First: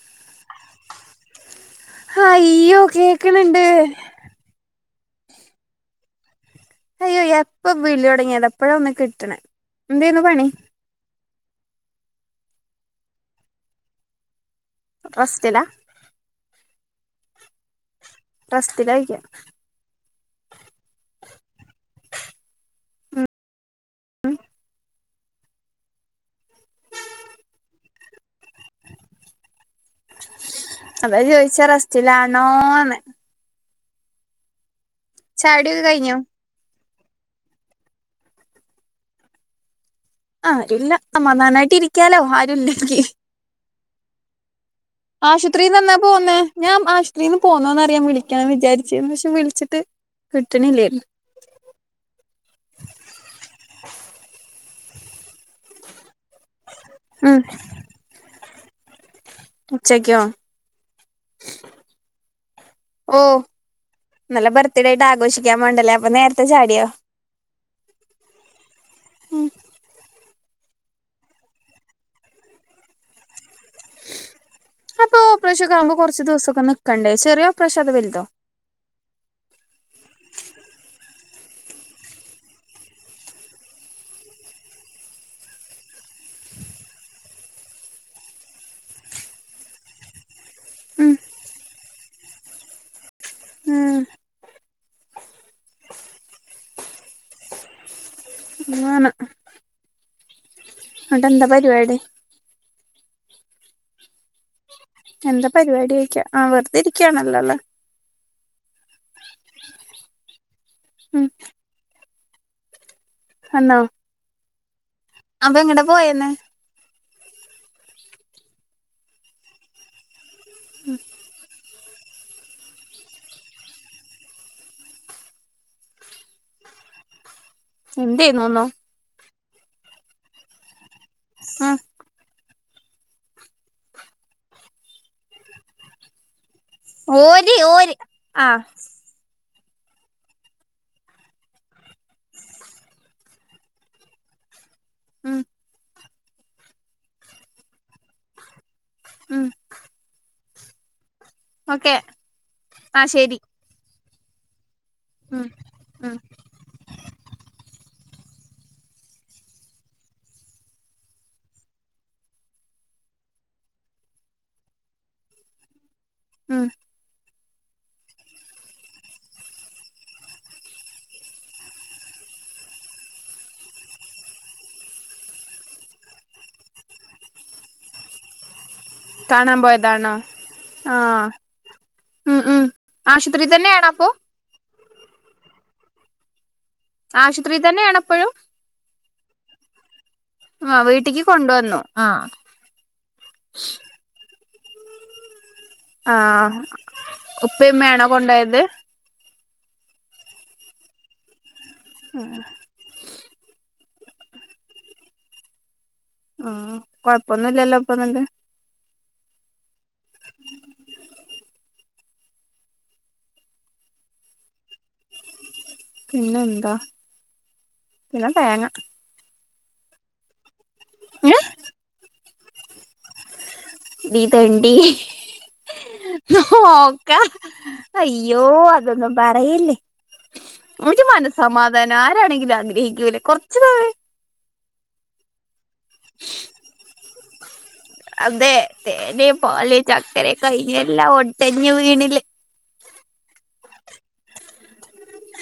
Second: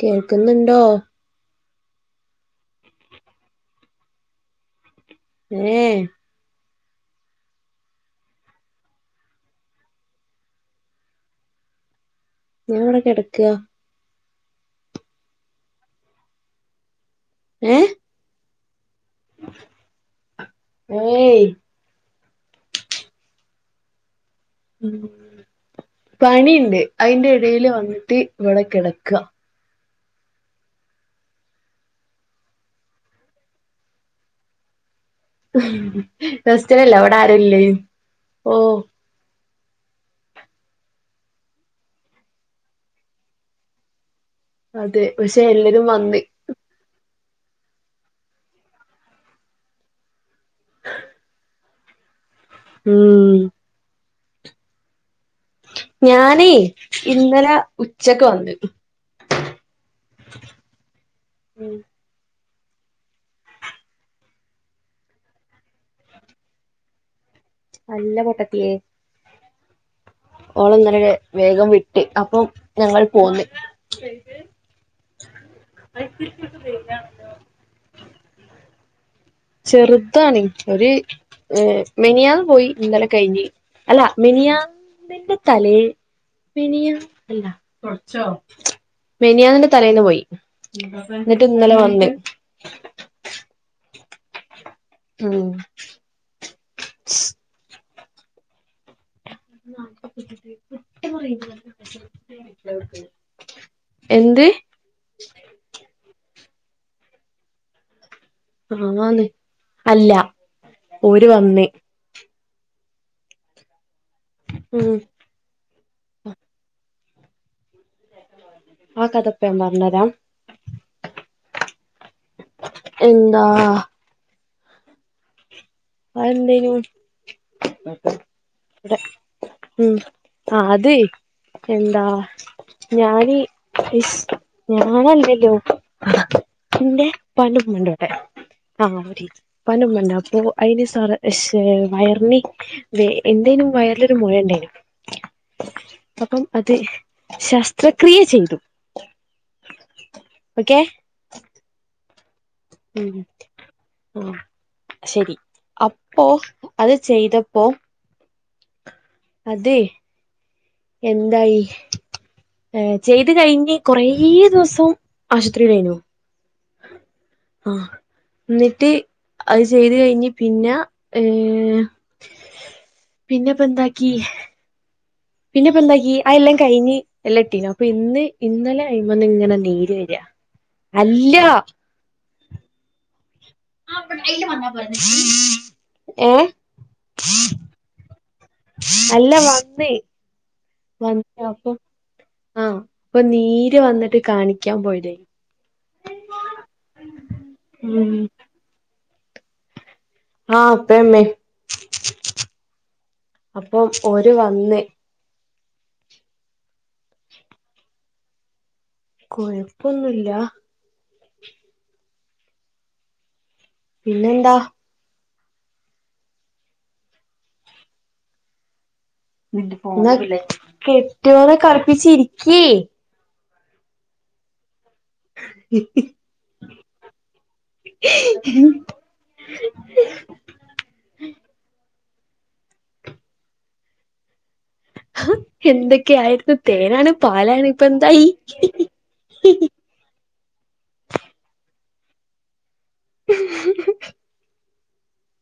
കേൾക്കുന്നുണ്ടോ ഹയ്യോ കേക്കണുണ്ട് [unintelligible] അയ്യോ എപ്പൊ വിളി തുടങ്ങിയത് ആണ് ഇപ്പഴാ ഒന്ന് കിട്ടണെ എന്താരുന്നു പണി ഞാൻ ഇവിടെ കിടക്കുക [unintelligible] സ്റ്റിലാ ഏഹ് റെസ്റ്റിലായിക്ക ഓയ് ഉം ഉം പണിയുണ്ട് അതിന്റെ ഇടേൽ വന്നിട്ട് ഇവിടെ കിടക്കുക അതാ ചോദിച്ചെ റെസ്റ്റിലാന്നോന്ന് ചായടിയൊക്കെ കഴിഞ്ഞോ റെസ്റ്റിലല്ല ഇവിടെ ആരുവില്ലേ ഓ ആരുവില്ല സമാധാനായിട്ട് ഇരിക്കാലോ ആരുമില്ലെങ്കി അതെ പക്ഷെ ആശുപത്രിന്ന് എല്ലാരും എന്നാ വന്ന് പോന്നെ ഞാൻ ആശുപത്രിയിൽ നിന്ന് പോണോന്നറിയാൻ വിളിക്കണംന്ന് വിചാരിച്ചിരുന്ന് പക്ഷെ വിളിച്ചിട്ട് കിട്ടണില്ലായിരുന്നു ഉം ഞാനേ ഉം ഇന്നലെ ഉച്ചക്ക് വന്ന് ഉച്ചക്കോ ഉം ഓഹ് ഇന്നലെ ബർത്ത്ഡേ ആയിട്ട് ആഘോഷിക്കാ വേണ്ടിയല്ലേ അപ്പൊ നേരത്തെ ചാടിയോ അല്ല പൊട്ടത്തിയേ ഉം ഓള് ഇന്നലെ വേഗം വിട്ട് അപ്പം ഞങ്ങൾ പോന്ന് അപ്പൊ ഓപ്പറേഷൻ ഒക്കെ ആവുമ്പോൾ കുറച്ച് ദിവസൊക്കെ നിക്കണ്ടേ ചെറിയ ഓപ്പറേഷൻ അതോ വലുതോ ചെറുതാണ് ഒര് ഏഹ് മിനിഞ്ഞാന്ന് പോയി ഇന്നലെ കഴിഞ്ഞ് അല്ല മിനിഞ്ഞാന്നിന്റെ തലേ മിനിഞ്ഞാന്ന് അല്ല മിനിഞ്ഞാന്നിന്റെ തലേന്ന് പോയി ഉം എന്നിട്ട് ഇന്നലെ വന്ന് ഉം ഉം [inaudible] ഇങ്ങ് വാണ് എന്താ പരിപാടി [inaudible] എന്ത് എന്താ പരിപാടി ക്കാ ആഹ് വെറുതെ ഇരിക്കുകയാണല്ലോല്ലേ ആന്ന് അല്ല ഉം ഓര് വന്ന് ആന്നോ ഉം അപ്പ എങ്ങടാ പോയന്നെ [unintelligible] അന്നേരം ഉം എന്താ അത് എന്തേനു എന്ത്‌ ചെയ്യുന്നോന്നോ [unintelligible] ഉം ആഹ് അത് ഉം എന്താ ഞാന് [unintelligible] ഞാനല്ലല്ലോ ഇന്റെ ഓര് ഓര് ഉപ്പാന്റെഉമ്മാന്റോടെ ആ ഓരി ഇപ്പന്റെമ്മന്റെ അപ്പൊ അയിന് സർ ഷേ വയറിന് എന്തേനു വയറിലൊരു മൊഴ ഇണ്ടേയ്നു. ഉം അപ്പം അത് ശസ്ത്രക്രിയ ചെയ്തു. ഉം ഓക്കെ ഓക്കെ ആ ഉം ശരി ഓ ശരി ഉം ഉം അപ്പോ അത് ചെയ്തപ്പോ. അതെ എന്തായി ഏഹ് ചെയ്ത് കഴിഞ്ഞ് കൊറേ ദിവസം ആശുത്രിലേനു ഉംഹ് ആഹ് ന്നിട്ട് അത് ചെയ്ത് കയിഞ്ഞ് പിന്ന ഏഹ് പിന്നെപ്പന്താക്കി പിന്നെ ഇപ്പ എന്താക്കി അയ്ല്ലാം കയിഞ്ഞ് എല്ലാം ഇട്ടീനു അപ്പൊ ഇന്ന് ഇന്നല കയ്മിന്നിങ്ങനെ കാണാൻ നീര് പോയതാണോ വരാ ആ അല്ല ഉം ഉം ആശുപത്രീതന്നെയണപ്പൊ ഏഹ് ആശുത്രിതന്നെയാണപ്പഴും അല്ല വന്നേ ആ വീട്ടിക്ക് വന്ന് അപ്പൊ കൊണ്ടുവന്നു ആ ആഹാ അപ്പൊ നീര് വന്നിട്ട് കാണിക്കാൻ പോയിതേനി ആഹാ ഉപ്പേമ്മയാണോ ഉം കൊണ്ടേയത് ആഹാ ഉപ്പേംമ്മേം മ്ഹ്ഹ അപ്പം ഓര് വന്ന് ഉം കൊഴപ്പൊന്നുല്ലല്ലോപ്പന്നിട്ട് കൊയപ്പൊന്നുല്ലാ പിന്നെന്താ പിന്നെന്താ പിന്നെ തേങ്ങ ന്നിട്ടിപ്പൊ കെട്ട്യോനെകളിപ്പിച്ചിരിക്കേയ് ! ! ! ! ! ! ! ! ! ! അയ്യോ അതൊന്നും പറയല്ലേ ഒരു മനസ്സമാധാനം ആരാണെങ്കിലും ആഗ്രഹിക്കൂലേ കൊറച്ച് എന്തൊക്കെയായിരുന്നു തേനാണ് പാലാണ് ഇപ്പന്തായി അതെ തേനെ പാല് ചക്കര കയിഞ്ഞല്ലാം ഒടഞ് വീണില്ലേ [inaudible]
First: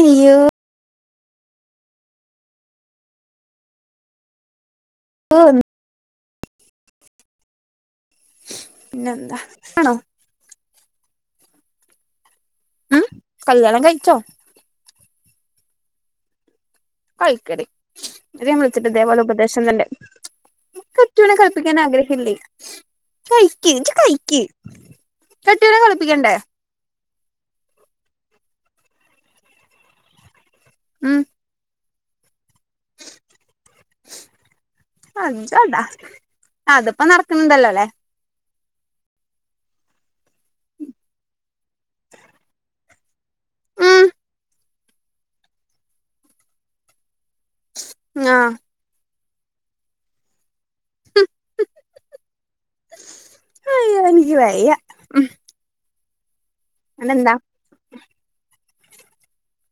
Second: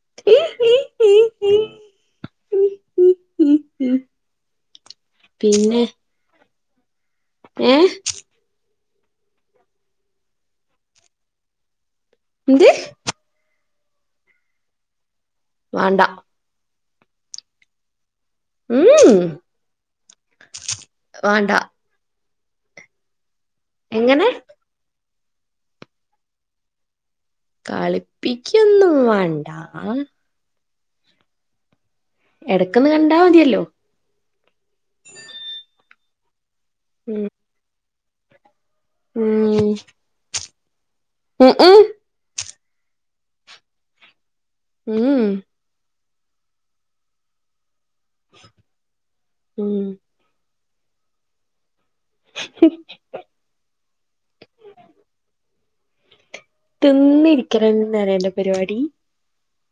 അയ്യോ ഈഹി ഈഹിഹി ഹി പിന്നെ ഏഹ് പിന്നെന്താ ആണോ എന്ത് ഉം കല്ല്യാണംകയിച്ചോ വാണ്ടാ കയ്ക്കടി ന്നിട്ട് ഞാൻ വിളിച്ചിട്ട് ഉം ഇതുപോലെ ഉപദേശംതെരണ്ട് കെട്ട്യോനെ വാണ്ട കളിപ്പിക്കാൻ ആഗ്രഹല്യേ കയ്ക്ക് ഇജ്ജ് എങ്ങനെ കയ്ക്ക് കെട്ട്യോനെ കളിപ്പിക്കണ്ടേ കളിപ്പിക്കൊന്നും വാണ്ടാ ഉം എടക്കൊന്ന് കണ്ടാമതിയല്ലോ ആഞ്ചാട അതിപ്പോ ഉം നടക്കുന്നിണ്ടലോ ലേ. ഉം ഉം ങ്ങും ഉം മ് മ്ഹ് ഞാ ഉം ഹും [unintelligible] അയ്യോ എനിക്ക് വയ്യ. അതെന്താ തിന്നിരിക്കലെന്നെ അന്റെ പരിപാടി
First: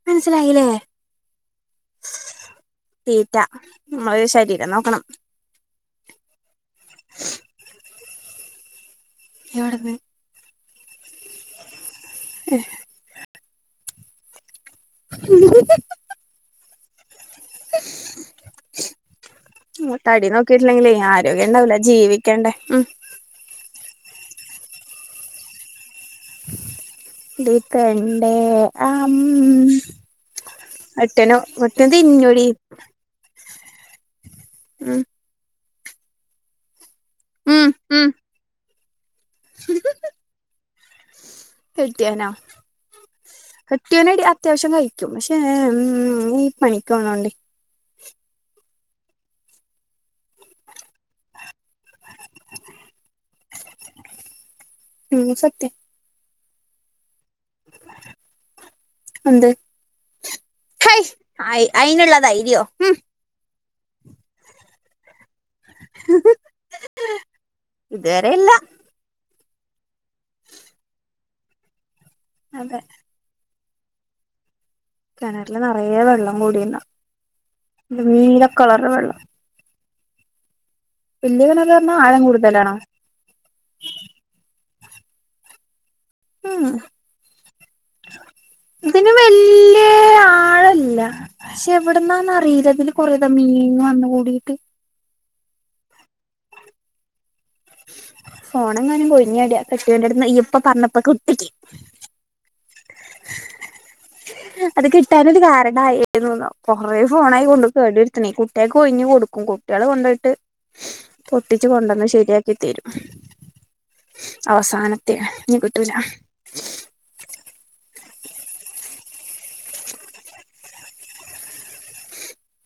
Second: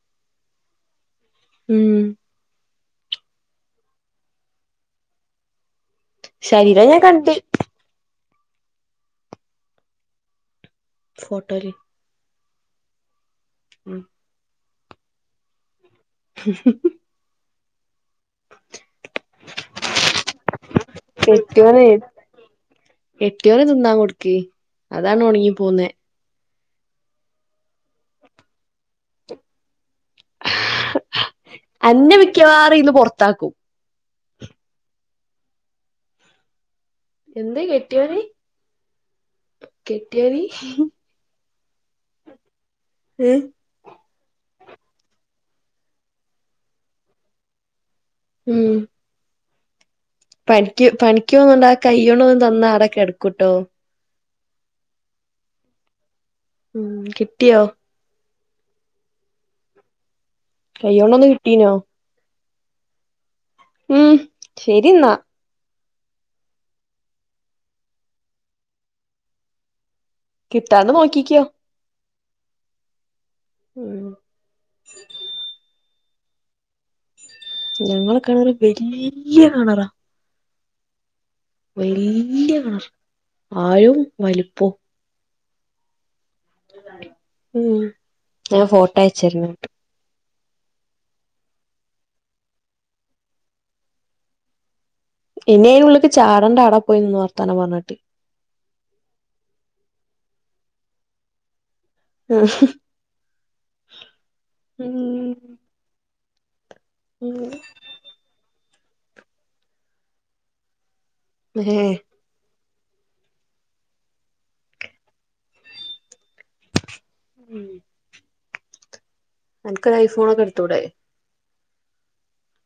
മനസ്സിലായില്ലേ? ഉം തീറ്റ നമ്മെളെ ശരീരം നോക്കണം. ശരീരം ഞാൻ കണ്ട്. എവെടെന്ന്? ഫോട്ടോല് ഏഹ് ഉം [unintelligible] [unintelligible] [unintelligible] മ് തടി നോക്കിട്ടില്ലെങ്കിലേ. ആരോഗ്യം ഉണ്ടാവൂല ജീവിക്കേണ്ടേ ഉം കെട്ട്യാവെന് തിന്നാ കൊടുക്ക് അതാണ് ഉണങ്ങി പോകുന്നേ. ഇതു കണ്ടോ അം അട്ടേനോ മൊത്തം തിന്നുയെടി അറിയുന്നു പൊർ താക്കും ഉം ഉം എന്ത് ഉം ഉം കെട്ട്യോന്, കെട്ട്യോന്. കെട്ടിയനോ? ഏഹ് കെട്ട്യാവനെടി അത്യാവശ്യം കഴിക്കും പക്ഷേ മ് മ് ഈ പണിക്ക് പോണോണ്ടേ. ഉം തടിക്ക് പണിക്ക് പോന്നോണ്ട് ആഹ് കയ്യോണ്ടൊന്ന് തന്നാ അവെടെ കെടക്കൂട്ടോ. ഇതു സത്യം ഉം കിട്ടിയോ? എന്ത് കയ് കൈയ്യോണ്ടൊന്ന് കിട്ടീനോ അയിനൊള്ള ധൈര്യോ ഉം ഉം ശരിന്നാ. [unintelligible] ഇതേരെയില്ല. കിട്ടാണ്ട് നോക്കിക്കോ. അതെ. ഉം കെണറില് നെറയെ വെള്ളം കൂടിയിണ്. ഞങ്ങളെ കെണറ് വെള്ളം വെല്യാ കെണറാ. വല്യ കിണറ് പറഞ്ഞാ ആഴം വെല്യാ കൂടുതലാണോ കെണർ ആഴോം വലുപ്പോം. ഉം ഉം ഞാൻ ഫോട്ടോ അയച്ച്‌ തെരണൊണ്ട്. ഏഹ് ആഴല്ല പക്ഷെ എവിടന്നാന്നറിയില്ലയതില് കൊറേതാ മീന് വന്ന് കൂടിയിട്ട്. ഇനിയനുള്ളേക്ക് ചാടേണ്ടാ അവെടെ പോയി നിന്ന് വർത്താനം പറഞ്ഞിട്ട്. ഫോണെങ്ങാനും പോയിരുന്നേന്റെയാ കെട്ടിവെന്റെടുത്തുന്ന് ഇപ്പ കരണത്തെക്കുറ്റിക്ക്. [unintelligible] അത് കിട്ടാനൊരു കാരണായി [unintelligible] കൊറെ ഫോണായി കൊണ്ട് കേടുവരുത്തണേ കുട്ടികൾക്ക്‌ ഒഴിഞ്ഞ് കൊടുക്കും കുട്ടികള് കൊണ്ടു പോയിട്ട്. പൊട്ടിച്ച് ഏ കൊണ്ടുവന്ന് ശരിയാ തീരും അവസാനത്തെ നീ കിട്ടൂല ഉം അനക് ഒരു ഐഫോൺ ക്കെ എടുത്തൂടെ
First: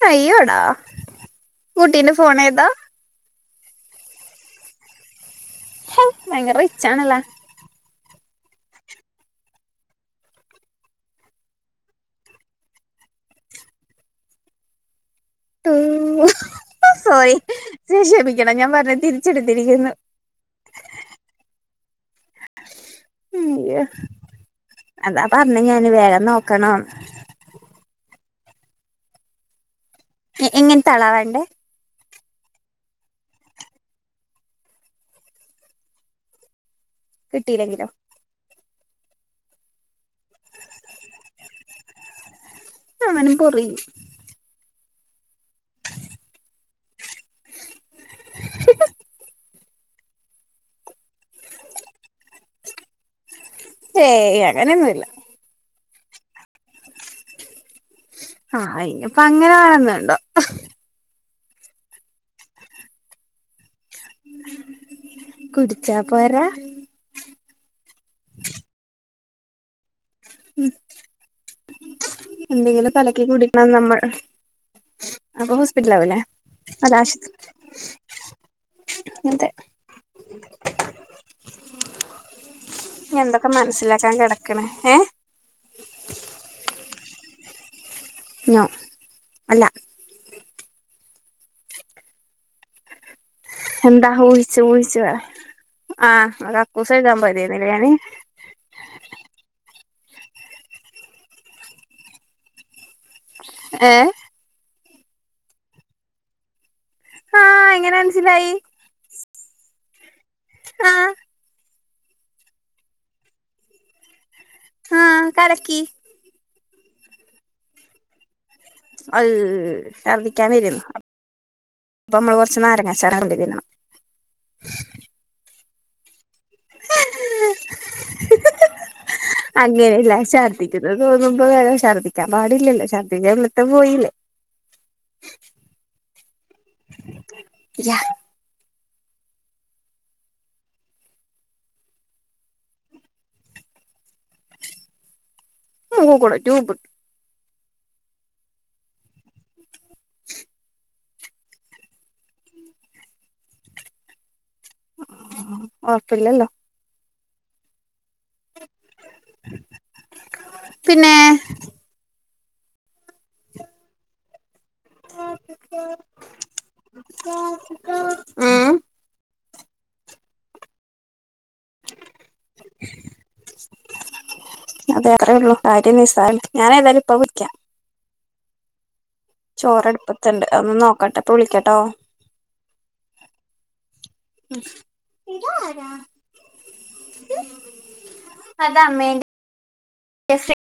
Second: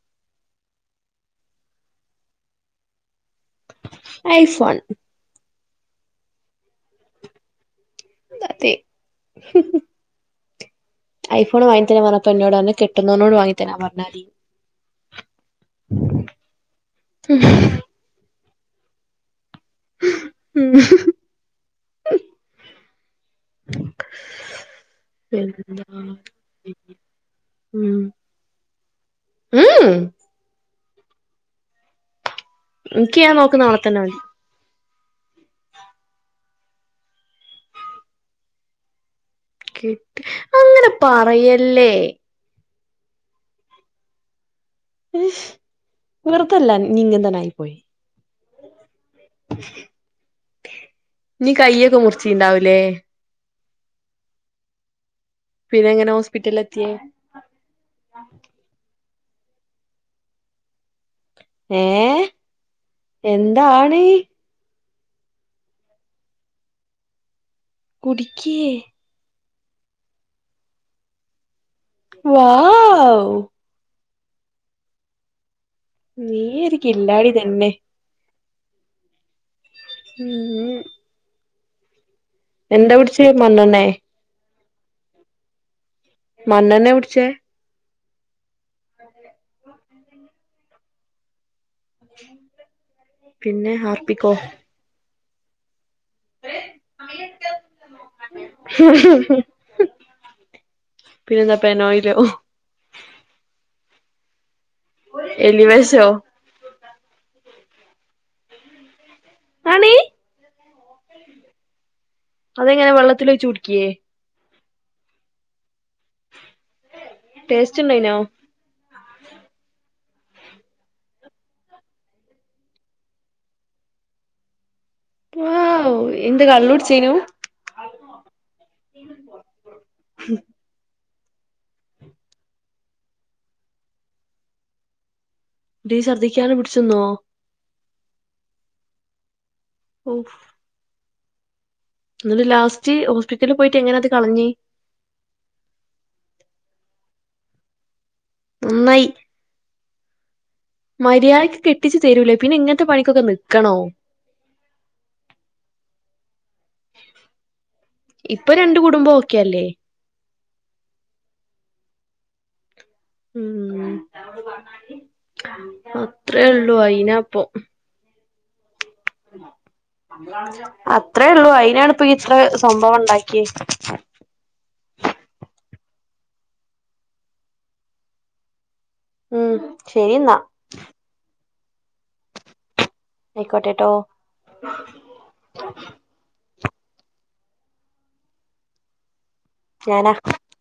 അയ്യോടാ കുട്ടിന്റെ ഫോൺ ഏത ഐഫോൺ ഹ ഭയങ്കര റിച്ചണല്ലേ അത ഐഫോൺ വങ്ങിതരാ പറഞ്ഞപ്പോ എന്നോട് പറഞ് കെട്ട്ന്നോട് വങ്ങി തരാ പറഞ്ഞാ തി ഉ സോറി ശക്ഷേപിക്കണം ഞാൻ പറഞ്ഞ തിരിച്ചെടുത്തിരിക്കുന്നു ഉം മ്യ അതാ പറഞ്ഞ് ഞൻ വേഗം നോക്കണം മ് മ്മ് എങ്ങനെ തളവേണ്ടേ എനിക്ക് ഞാൻ നോക്കുന്ന നളെ തന്നെ മതി കിട്ടിയില്ലെങ്കിലോ കിട്ട് അങ്ങനെ പറയല്ലേ അങ്ങനെ പറയു ഉ വെറുതല്ല നീങ്ങന്തെ ആയി പോയി നീ കയ്യൊക്കെ മുറിച്ചീണ്ടാവൂലേ ഏ് അങ്ങനെ ഒന്നുല പിന്നെ എങ്ങനെ ഹോസ്പിറ്റലിൽ എത്തിയേ ആഹ് അയിപ്പ അങ്ങനെ ആണന്നണ്ടോ ഏ എന്താണ് കുടിച്ച പോരാ കുടുക്കിയ ഉ എന്തെങ്കിലും കലക്കി വാവ് കൂടിക്കണം നമ്മൾ അപ്പൊ ഹോസ്പിറ്റല അവല്ലേ നീയൊരു അത് ആശ കില്ലാടി തന്നെ മ ഉം എന്താ കുടിച്ചേ എന്തൊക്കെ മണ്ണെണ്ണേ മനസ്സിലാക്കാൻ കിടക്കണ ഏ മണ്ണണെ കൂടിച്ചേ അല്ല എ എന്താ ഊഹിച്ചു ഊഹിച്ചു പറ ആഹ് കക്കൂസ് കേഴുകാൻ പൊയ്തനിലെ ഞാൻ പിന്നെന്താ പനയില്ലോ ഏ എല്ലിവശോ ആഹ് എങ്ങനെ മനസ്സിലായി അണ് ആഹ് അതെങ്ങനെ വെള്ളത്തിൽ ഒഴിച്ച് കുടിക്കിയേ ആ കലക്കി ടെസ്റ്റ്‌ ഉണ്ടായിനോ അയ് ഛർദ്ദിക്കാൻ വരുന്നു അപ്പൊ നമ്മൾ കൊറച്ച് നാരങ്ങ അച്ചർ കൊണ്ടേയിടണം വൗ എന്ത് കള്ളോടിച്ചേനു അങ്ങനെയല്ല ഛർദ്ദിക്കുന്നത് തോന്നുമ്പോ വേറെ ഛർദ്ദിക്കാൻ പാടില്ലല്ലോ ഛർദ്ദിക്ക ഇവിളത്തെ പോയില്ലേ ടി ഛർദ്ദിക്കാതെ പിടിച്ചന്നോ യാ ഉം എന്നിട് ലാസ്റ്റ് ഹോസ്പിറ്റലിൽ പോയിട്ട് എങ്ങനെ അത് കളഞ്ഞ് മുക്കി കൂടെ ട്യൂബ നന്നായി മര്യാദക്ക് കെട്ടിച്ച് തരൂലേ പിന്നെ ഇങ്ങനത്തെ പണിക്കൊക്കെ നിൽക്കണോ ഉറപ്പില്ലലോ ഇപ്പൊ രണ്ട് കുടുംബം ഓക്കേഅല്ലേ പിന്നെ ഉ അത്രേ ഉള്ളൂ അയിനപ്പം ഉം അത്രയേ ഉള്ളു അയിനാണ്പ്പ ഇത്ര സംഭവ ഉണ്ടാക്കിയെ അത അത്രേ ഉള്ളൂ കാര്യം നിസ്സാര ഞൻ ഏതായാലും ഇപ്പ വിളികാം ഉം ചോറ് ശരി എന്നാ അടുപ്പത്തുണ്ട് ഒന്ന് നോക്കട്ടെപ്പ വിളിക്കട്ടോ ആയിക്കോട്ടെ ട്ടോ [unintelligible] ഞനാ എസ്